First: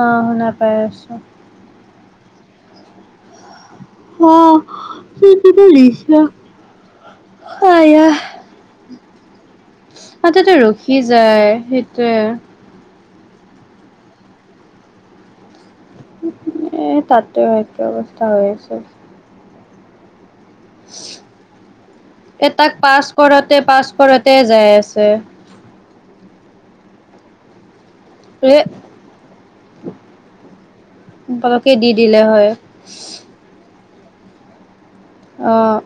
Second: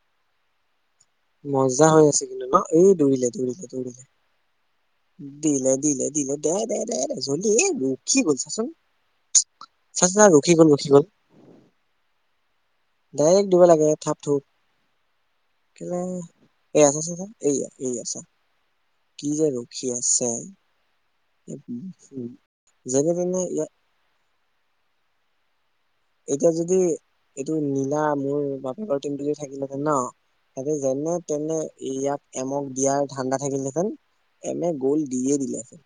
অ হুনা পেছ [unintelligible] মজা হৈ আছে কিন্তু ন এই দৌৰিলে দৌৰিলে অ', কি কিবা দিলে দিলে দিছা দিলে দে দে দে দে জলি ৰ কি গছাচোন আতেতো ৰখি যায় সেইটোৱে ডাইৰেক্ট দিব লাগে থাপ থোপ কি এ এই আছা চা তাতে এইয়া একে এই অৱস্থা আছা হৈ আছে। কি যে ৰ [unintelligible] সুখী আছে। উম, এ তাক পাছ যেনে তেনে কৰতে ইয়াত পাছ কৰোতে। তে যাই আছে। এতিয়া যদি এইটো। মোৰ এ বাপেকৰ তিমটো যদি থাকিলেহেতেন ন সিহঁতে যেনে তেনে পতককে দি দিলে ইয়াত হয় এমক দিয়াৰ ধান্দা থাকিলেঁতেন। এনে গ'ল। দিয়ে দিলে। অ'।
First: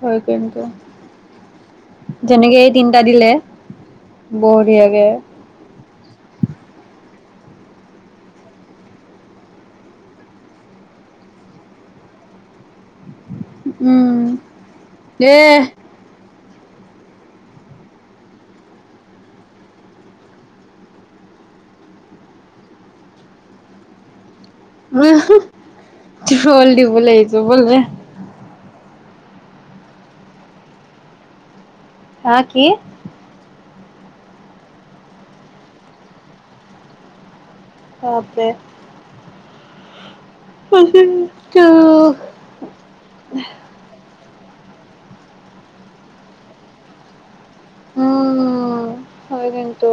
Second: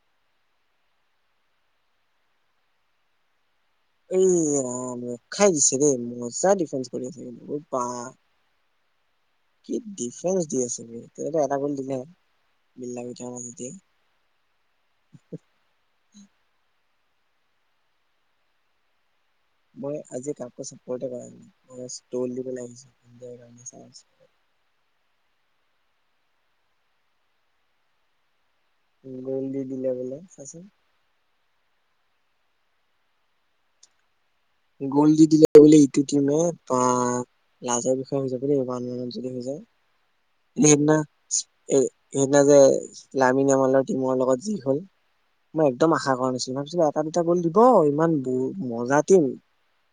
হয় কিন্তু যেনেকে এই তিনটা দিলে এই ৰাম বঢ়িয়াকে ৰ খাই দিছে দেই মজা ডিফেন্স কৰি আছে কিন্তু। উ পা কি ডিফেন্স দি আছে ব তে এটা গ'ল দিলেহে বিললা উম দে মই আজি কাকো চাপত কৰা নাই মই তল দিব আহিছোঁ। তল দিবলে আহিছে বোলে। উ গল দি দিল বলে চা চন। অহ কি। গোল্ দি দিলে বুলি ইটো টীময়ে বা। লাজৰ বিষয়ে হৈ যাব বাপৰে। আন আন যদি হৈ যায়। সেইদিনা সেইদিনা যে লামি নিয়ামৰ টিমৰ লগত। যি হ'ল মই একদম আশা কৰা নাছিলো তাৰ পিছত এতাপিঠা দি। অ ইমান উম মজাতিম। হয় কিন্তু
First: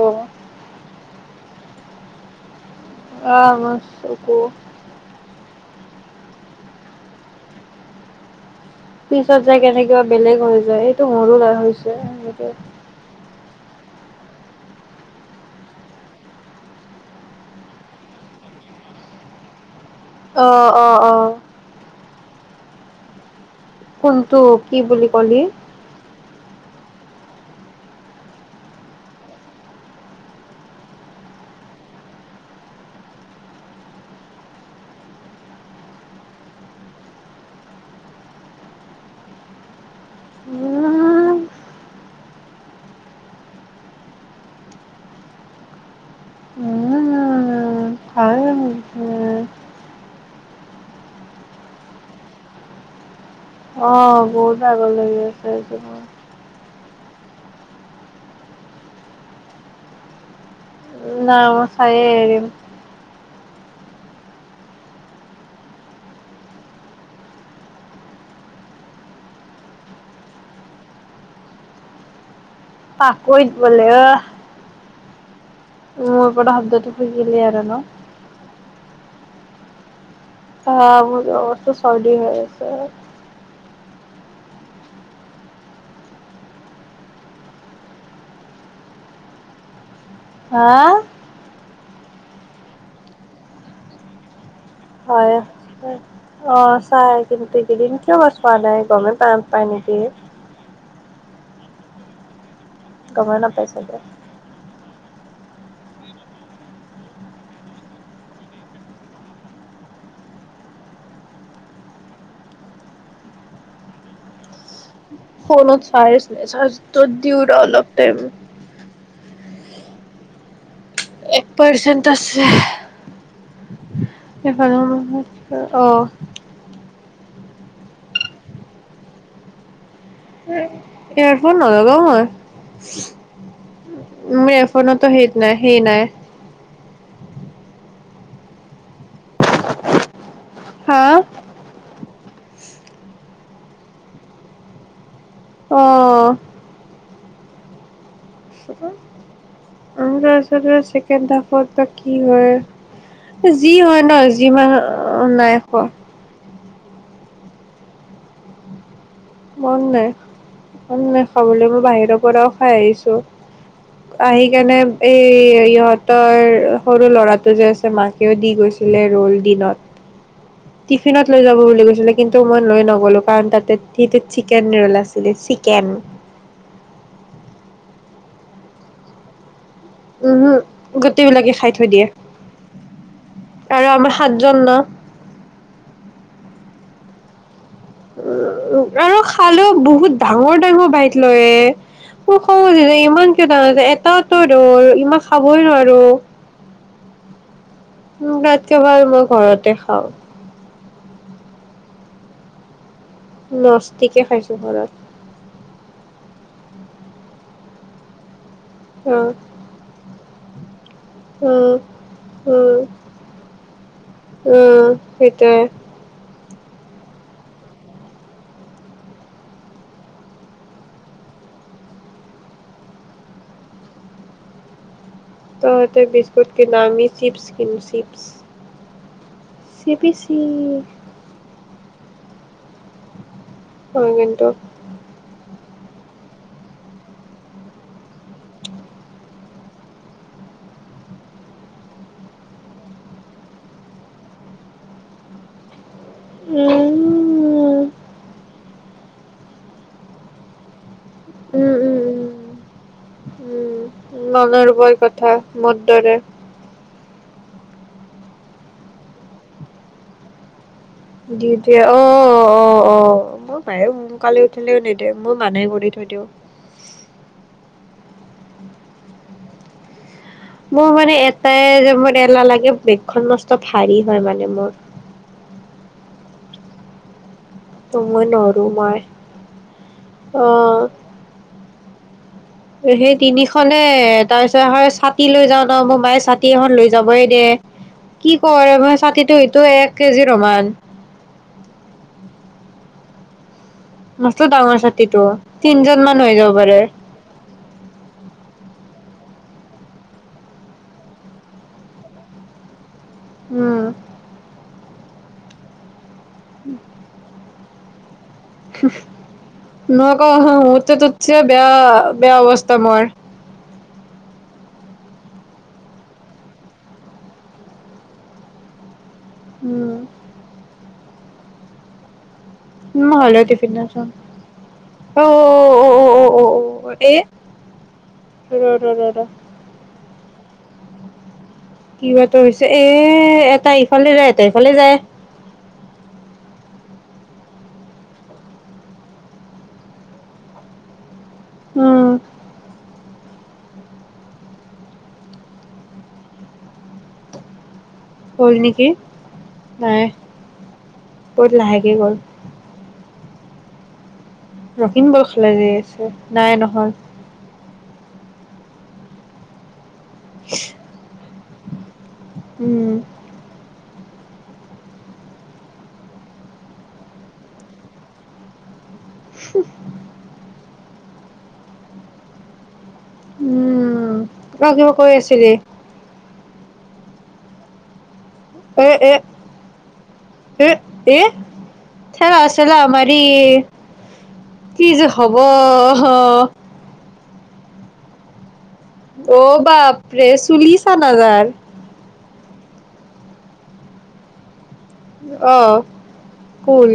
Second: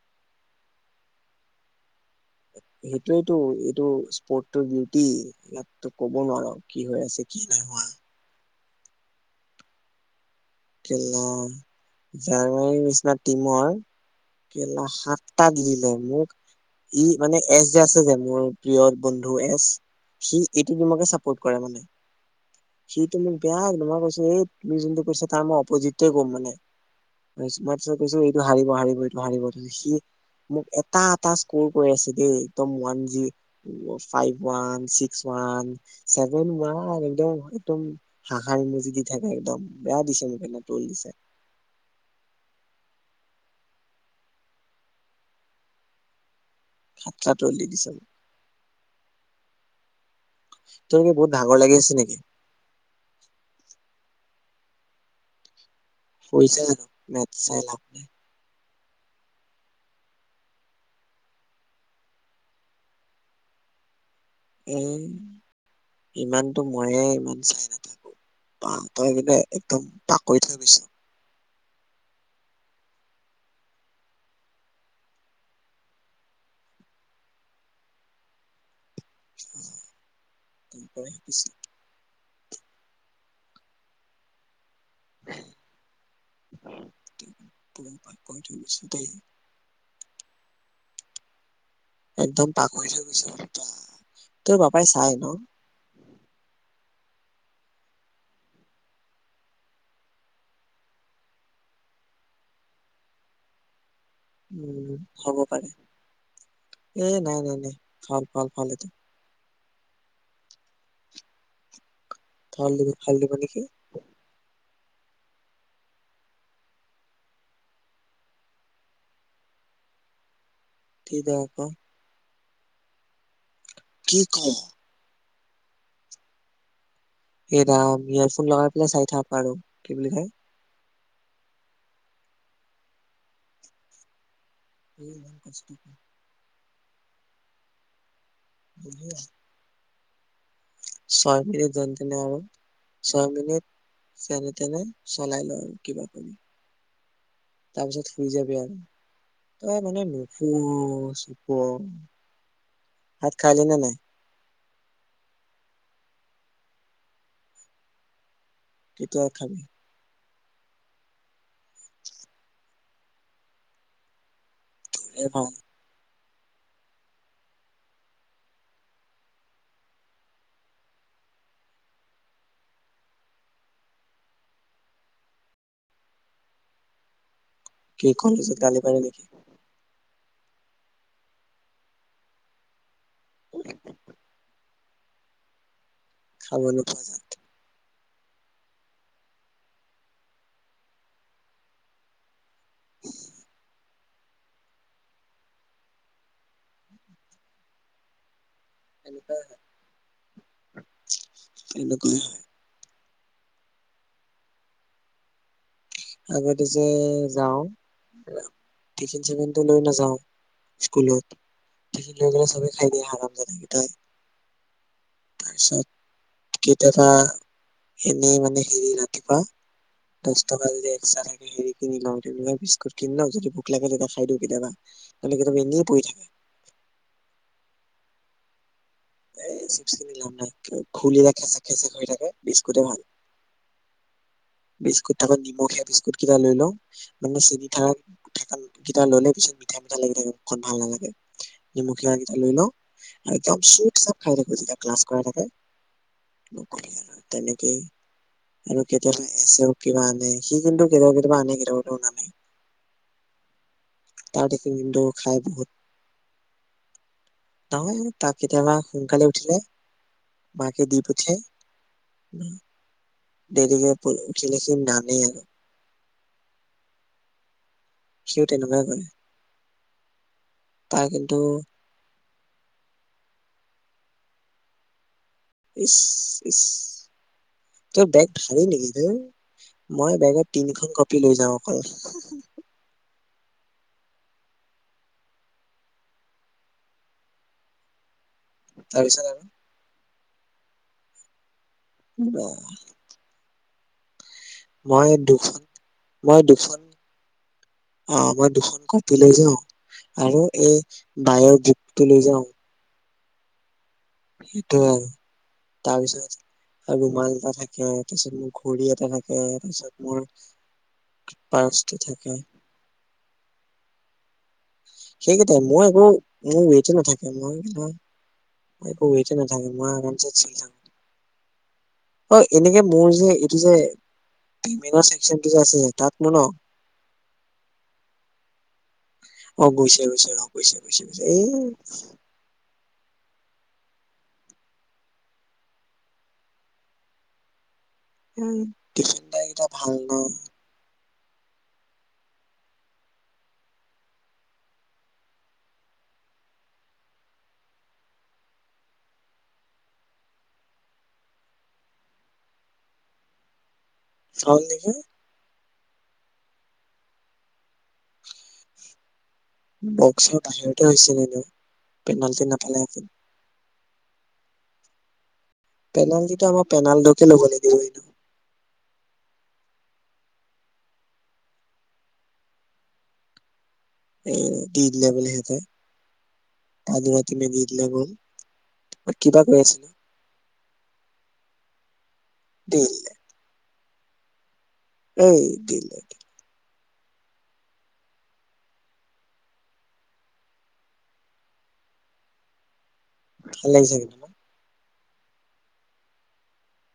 সেইটোৱেইতটো আহ আমাৰ এইটো চকু স্পত বিউটি। তো ক'ব নোৱাৰ কি হৈ আছে কি নাই হোৱা। পিছত যে কেনেকিবা বেলেগ। যায় এইটো কেলা মোৰো লাই হৈছে এনেকৈ। টিমৰেলা সাতটাত দিলে মোক ই মানে এচ যে আছে যে মোৰ প্ৰিয় বন্ধু এছ। সি অ এইটো অ অ তোমাকে চাপোৰ্ট কৰে মানে। শীত মোৰ। বেয়া নহই কৈছো কোনটো এই কি বুলি তুমিোনটো কছা কলি তাৰ মই অপজিটে ক'ম মানে। মইিছত কৈছো এইটো হাৰিব হাৰিব এইটো হাৰিব সি মোক এটা এটা স্কৰ কৰি আছে। দেই একদম ওৱান জ ফাইভ ৱিক্স ৱ চভেন ৱান একদম। একদম হাহাৰি মজি দি থাকে একদম বেয়া দিছে মোক এনা তল দিছে। উম খাত তল দি উম দিছে। ভাল তলোকে বহুত ডাঙৰ লাগিছে নেকি। অ বহুত ভাগৰ লাগি আছে স। ছে জানো মে চাই লাভ নাই। নাই মই চায়ে এৰিম। এ ইমানতো ময়ে ইমান চাই নাথাকো প তই কিাননে একদম পাকৈ থৈ গৈছ। পাকৈত বোলে অ মোৰ পৰা শব্দটো শুজিলে আৰু ন। [inaudible] অ একদম আপদিয়া বস্তু চৰ্দী হয়। উ হে তো তোৰন পাকৈত হৈ গৈছো দেই হাআ একদম পাকৈত হৈ গৈছো একদম হয় অ চাই কিন্তু এইকেদিন কিয় বা চোৱা নাই গামে পা [unintelligible] নিকি গমে নাপাইছো দে উম হব পাৰে এ নাই নাই নাই ভাল ভাল ভাল এইটো ফাল দিব ফাল দিব নেকি ফনত চাৰ্জ নাই চাৰ্জত দিওঁ ৰ অলপ টাইম। ঠিক এক আকৌ পাৰ্চেন্ট আছে [unintelligible] কি ক সেফালেও নহ'ল অ' এৰাম ইয়াৰফোন লগাই পেলাই চাই থাক আৰু কি বুলি কয় এয়াৰফোন নলগাও মই মে ফ ফোনতো এই সেইত ইমান নাই কষ্ট সেই নাই বুজিয়া হা ছয় মিনিট জেন তেন তেনে আৰু ছয় মিনিট যেনে তেনে চলাই ল আৰু অ কিবা কৰি তাৰপিছত শুই যাবি আৰু ত তাৰ পিছতে চেকেণ্ড তাফত বা কি ভাত হয় খালি যি নে নাই হয় ন যিমান- অ নাই খোৱা কেতিয়া খাবি? মন নাই। মন নাই খাবলৈ মই বাহিৰৰ পৰাও খাই আহিছো আহি- কেনে এই এ ভাল এইয়ত তই সৰু ল'ৰাটো যে আছে মাকেও দি গৈছিলে ৰোল দিনত টিফিনত লৈ যাব বুলি কৈছিলে কিন্তু মই লৈ নগলো কাৰণ তাতে সেইটো চিকেন ৰোল আছিলে চিকেন। কি কলেজত গালি পাৰে নেকি? উমহো গোটেইবিলাকে খাই থৈ দিয়ে। আৰু আমাৰ সাতজন ন খাব নিকি উ আৰু খালেও বহুত ডাঙৰ ডাঙৰ বাইক লয় এ তাও যে ইমানকে ডাঙৰ যে এত- তাত ত ৰোল ইমান খাবই নোৱাৰো একেবাৰে মই ঘৰতে খাওঁ। এনেকুৱাই লস্তিকে খাইছো ঘৰত আগতে যে যাও অ টিফিন চিফিন টো লৈ নাযাওঁ স্কুলত উম টিফিন লৈ গলে চবে উম খাই দিয়ে হাৰাম ৰাভা যাদা কেইটাই উম সেইটোৱে তাৰপিছত কেইটা বা এনেই মানে হেৰি ৰাতিপুৱা দহটা বাজি যায় পইচা থাকিলে হেৰি কিনি লয় বিস্কুট কিনি লয় যদি ভোক লাগে তেতিয়া খাই দিওঁ কেতিয়াবা নহ'লে কেতিয়াবা এনেই ততে পৰি থাকে বিস্কুট কিনা দামী চিপছ কিনো চিপছ [unintelligible] এই চি চিপি বি কিনি লাভ চি নাই খুলিলে খেচে হৈ থাকে বিস্কুটে ভাল হয় কিন্তু বিস্কুট তাকো নিমখ খে বিস্কুট কেইটা লৈ লওঁ মানে চেনি থ থ কেইটা ললে পিছত মিঠাই মিঠাই লাগি থাকেন ভাল নালাগে নেমুখিয়াক কেইটা লৈ লওঁ আৰু একদম চ চব খাই থাকো যেতিয়া ক্লাছ কৰা থাকে উম আৰু তেনেকেই উম আৰু কেতিয়াবা এছেও কিবা আনে সি কিন্তু কেতিয়াবা কেতিয়াবা আনে উম কেতিয়াবা কেতিয়াবা উম। নানে তাৰ টিফিন মনৰোৰবৰ কিন্তু কথা খাই বহুত মোৰ দৰে [unintelligible] নহয় ত কেতিায়াবা সোনকালে উঠিলে মাকে দি পঠিয়াই দিওটি অ অ অ অ মোৰ বায়ে দেৰিকে প- সোনকালে উঠিলে সি উঠিলেও নিদে নানেই মই আৰু মানহ কৰি থৈ দিওঁ [unintelligible] সি তেনেকুৱাই কৰে মোৰ তাৰ মানে কিন্তু এটাই যে ম নালাগে বেগখন মস্ত ভাৰী হয় মানে মোৰ ইফ ইফ ত তই মই বেগ ভাৰি নৰো মই নেকি মই বেগত অ তিনখন কপি লৈ যাও অকল উ সেই তিনিখনে তাৰপিছত হয় ছাতি লৈ যাওঁ ন মোৰ মায়ে ছাতি এখন লৈ যাবই দে কি কৰে মই তাৰপিছত ছাতিটো আৰু সটো এক কেজিৰোমান [unintelligible] আহ মছত ডাঙৰ চাতিতো তিনজনমান হৈ [unintelligible] য় মই যাব বাৰে দুখন অ মই দুখন কপি লৈ যাওঁ আৰু এই বায়' বুকটো লৈ যাওঁ উম সেইটোয় আৰু তাৰপিছত আৰু ৰোমাল এটা থাকে কি মোৰ নকৌ মোৰতো তোতছে বেয়া পাৰ্চটো থাকে -বেয়া অৱস্থা মোৰ। সেইকেইটাই মই একো মোৰ ৱেইট নাথাকে মই, মই, মোৰ ৱেইট এ, নাথাকে মই উম আৰামচে চলি থাকো। অ এনেকে মোৰ যে এইটো যে পেমেন্টৰ চেকচনটো যে আছে যে তাত মোৰ ন [unintelligible] অহ ', গৈছে - গৈছে ৰ ', গৈছে - গৈছে -গৈছে এই, কিবাতো হৈছে এ', এ ', তাই ইফালে যায়, এটাই সিফালে যায়, [unintelligible] উম, গ'ল নেকি? নাই বহুত লাহেকে গ'ল। হ'ল নেকি [unintelligible] নাই নহয়। বক্সৰ বাহিৰতে হৈছে নিনি পেনাল্টি উম নাপালেহেতেন। পেনাল্টিটো আমাক পেনাল্ডকে ল'ব লাগিল এইটো। [unintelligible] উম', এ', অ দি কিবা কৈ লেবেল আছিলি হেহেতে, তাত বোলে তুমি গৈ দিলে গ'ল। কিবা কৈ আছিলো [unintelligible] তেওঁ আছিলে দেই আমাৰি। কি যে হ'ব এই দিলে অহ ', অ', অ', বাপৰে চুলি ছানা তাৰ? ভাল লাগিছে নেকি? অহ ', কুল।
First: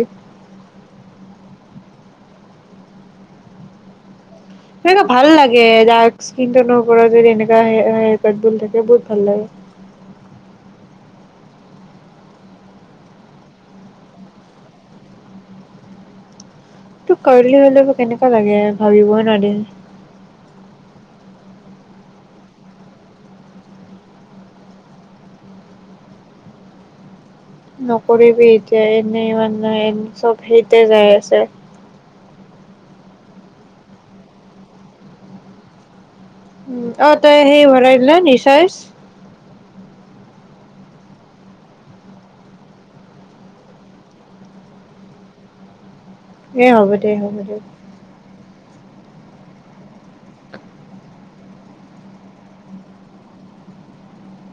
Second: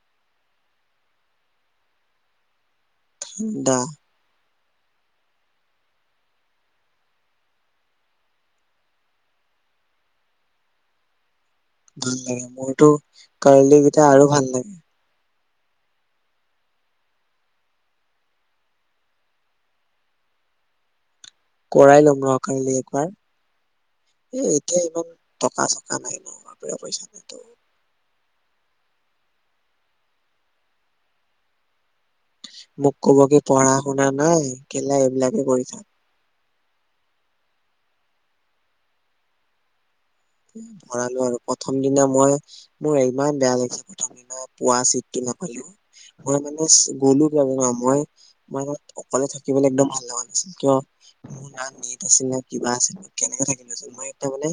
ঠাণ্ডা, [unintelligible] ভাল লাগে মোৰতো কাৰ্লি কেইটা আৰু ভাল লাগে। তোক কাৰ্লি হলে কেনেকুৱা লাগে ভাবিবই নোৱাৰি। কৰাই লম ৰ', কাৰ্লি একবাৰ। এ, ' এতিয়া ইমান টকা -চকা নাই ন', বাপৰে পইচা নাইতো। নকৰিবি এতিয়া, এনেই ইমান নাই চ'ব সেইতে যাই আছে। মোক ক'ব কি, পঢ়া শুনা নাই কেলা এইবিলাকে কৰি থাক। উম ', অ', তই সেই ভৰাইদিলে ৰিচাৰ্জ। ভৰালো আৰু প্ৰথম দিনা মই মোৰ ইমান বেয়া লাগিছে, প্ৰথম দিনা পুৱা চিটটো নাপালো। মই এ মানে হ'ব চি, দে 'গ'লো হ'ব দে বাৰু আমুয়াই। মই তাত অকলে থাকিবলৈ একদম ভাল লগা নাছিল। কিয়, মোৰ না নেট আছিল নে কিবা আছিল মই কেনেকে থাকিম, মই তাৰ মানে,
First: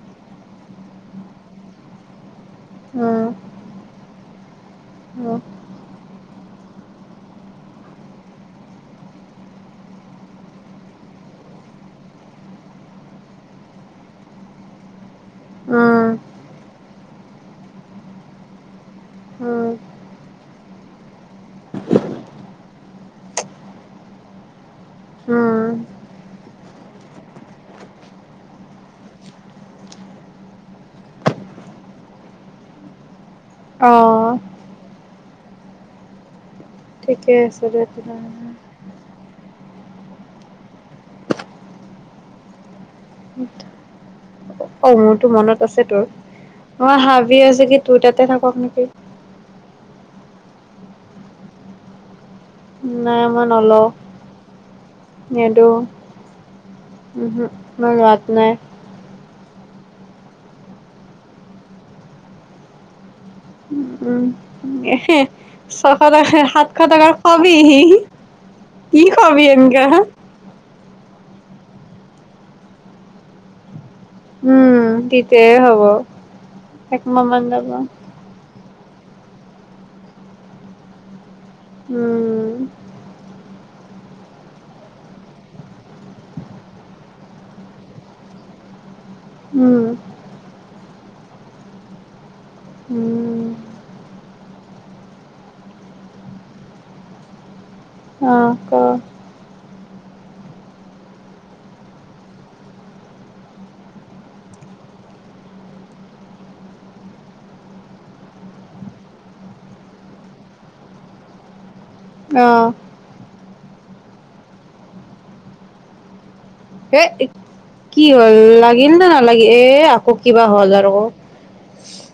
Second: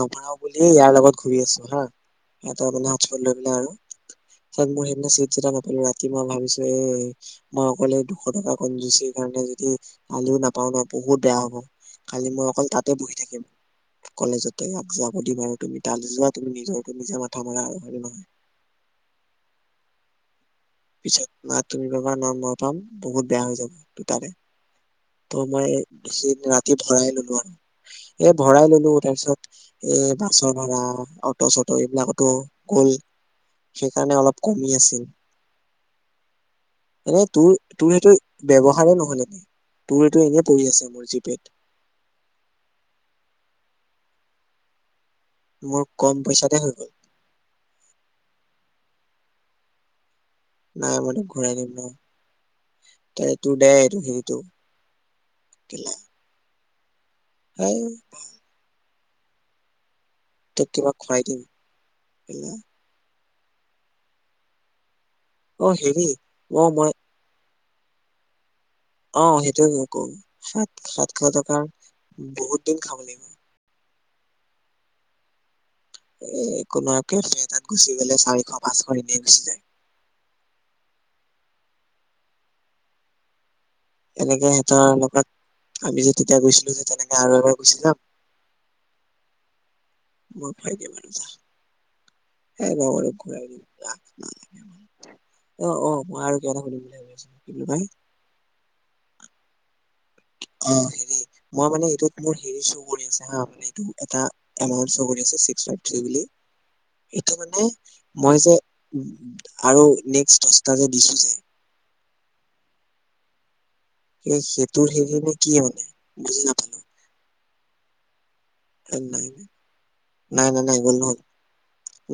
নপহৰাও বুলি ইয়াৰ লগত ঘূৰি আছো হা', সিহঁতে মানে হোটেলত অঁ লৈ দিলে আৰু, তাক মোৰ সেইদিনা চিপচ অঁ এটা নাপালো ৰাতি মই ভাবিছো মই অকলে এই দুশ টকা কন যুচিৰ কাৰণে যদি আজিও নাপাও ন বহুত বেয়া হ'ব কালি মই অকল তাতে বহি থাকিম কলেজত ত ইয়াত জব সুদিম আৰু তুমি অঁ তালে যোৱা তুমি নিজৰ নিজা মাথা মাৰা আৰু হয়নে নহয় অঁ পিছত তুমি বাবা নমমৰ পাম বহুত বেয়া হৈ যাব দুটাৰে ত' অঁ মই বেছি ৰাতি ভৰাই ললো আৰু এ ভৰাই ললো তাৰপিছত এ বাছৰ ভাড়া অটো চটো এইবিলাকতো গ'ল সেইকাৰণে অঁ অলপ কমি আছিল এনেই ঠিকে তোৰ আছে দে তোৰ সেইটো তেনেহ'লে ব্যৱহাৰে নহ'লে নেকি তোৰটো এনেই পৰি আছে মোৰ জিপত অ সেইটো মনত আছে মোৰ তোৰ কম পইচাতে হৈ গ'ল মই ভাবি আছো কি তোৰ তাতে থাকক নেকি নাই মই ত ঘূৰাই দিম ন নাই তে মই তোৰ দে নলও এইটো হেৰিটো নিদো কেলা উম হম এই মই লোৱাত নাই তোক কিবা খোৱাই দিম কেলা উম এহে অ ছশ হেৰি টকা অ সাতশ মই টকাৰ খোৱা বি হিহি অ সেইটোয়ে শুন ক সাত সাত সাতশ টকাৰ বহুত দিন খাব লাগিব উম তেতিয়াহে হব এ কোনো একমাহ কেফে মান তাত যাব গুচি গলে চাৰিশ পাঁচশ এনেই গুচি যায় উম এনেকে সিহঁতৰ লগত আমি যে তেতিয়া গৈছিলো যে তেনেকে আৰু এবাৰ গুচি যাম উম ঘূৰাই দিয়া নাছিলো এ ৰ আৰু উম ঘূৰাই দিম বাল অ অ মই আৰু কিবা এটা সুধিম বুলি ভাবিছো কি বুলি কয় অঁ ক অ হেৰি মই মানে ইউটিউবত মোৰ হেৰি চউ কৰি আছে এইটো এটা এমাউণ্ট চউ কৰি আছে ছিক্স ফাইভ থ্ৰী বুলি সেইটো মানে মই যে আৰু নেক্সট দহটা যে দিছিলো যে অহ সেই সেইটোৰ সেইখিনি কি মানে বুজি নাপ এ কি হয় লাগিল নে নাই নালাগিল এ আকৌ কিবা নাই নাই হ'ল নাই আৰু গ'ল নহ'ল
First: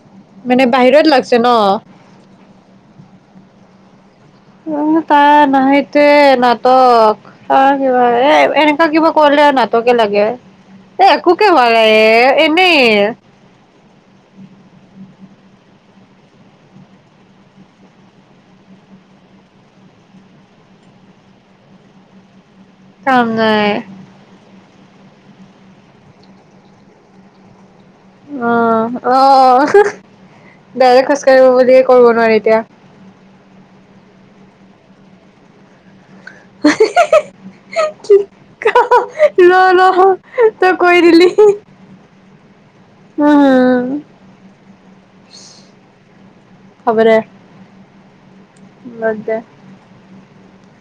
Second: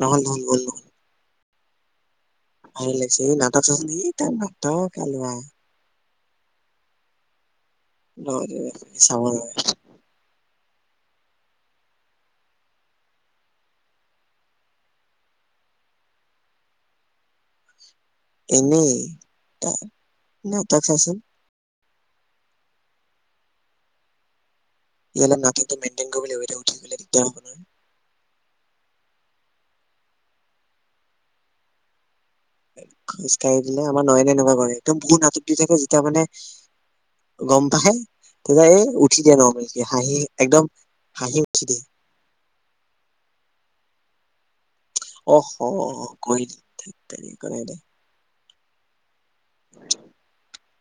নহ'ল মানে বাহিৰত লাগ তে ন অহ লাগিছে নাটক চাইছে নেকি অ তা নাহে তে নাটক অঁ কিবা এ এনেকা কিবা চাব কৰিলে নোৱাৰে অঁ নাটকে লাগে এ একো হোৱা নাই এনেই এনেই তাৰ ন তাক চাচোন চ নাই তেতিয়াৰ হলে ৰাটিতো মেইনটেইন কৰিব য়া উঠি গলে দিগদাৰ হব নয় অঁ অঁ বাই খোজকাঢ়িব বুলিয়ে কৰিব নোৱাৰি এতিয়া খোজ কাঢ়ি দিলে আমাৰ নহয়নেে এনেকুৱা কৰে একদম বহুতাটক দি থাকে যেতিয়া মানে হিঁ গম পাই হিঁ তেতিয়া ক এই উঠি দিয়ে ন নৰ্মেলকে নহ হাঁহি একদম তই কৈ দিলি হাঁহি উঠি দিয়ে উম অঁহ কৰি দ ত হ'ব দে কৰি দে বাদ দে উ [inaudible]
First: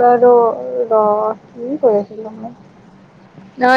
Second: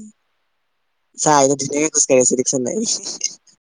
ৰ ৰ চা এতিয়া কি ধুনীয়াকে কৰি খোজকাঢ়ি আছিল আছে দেখিছ নাই মই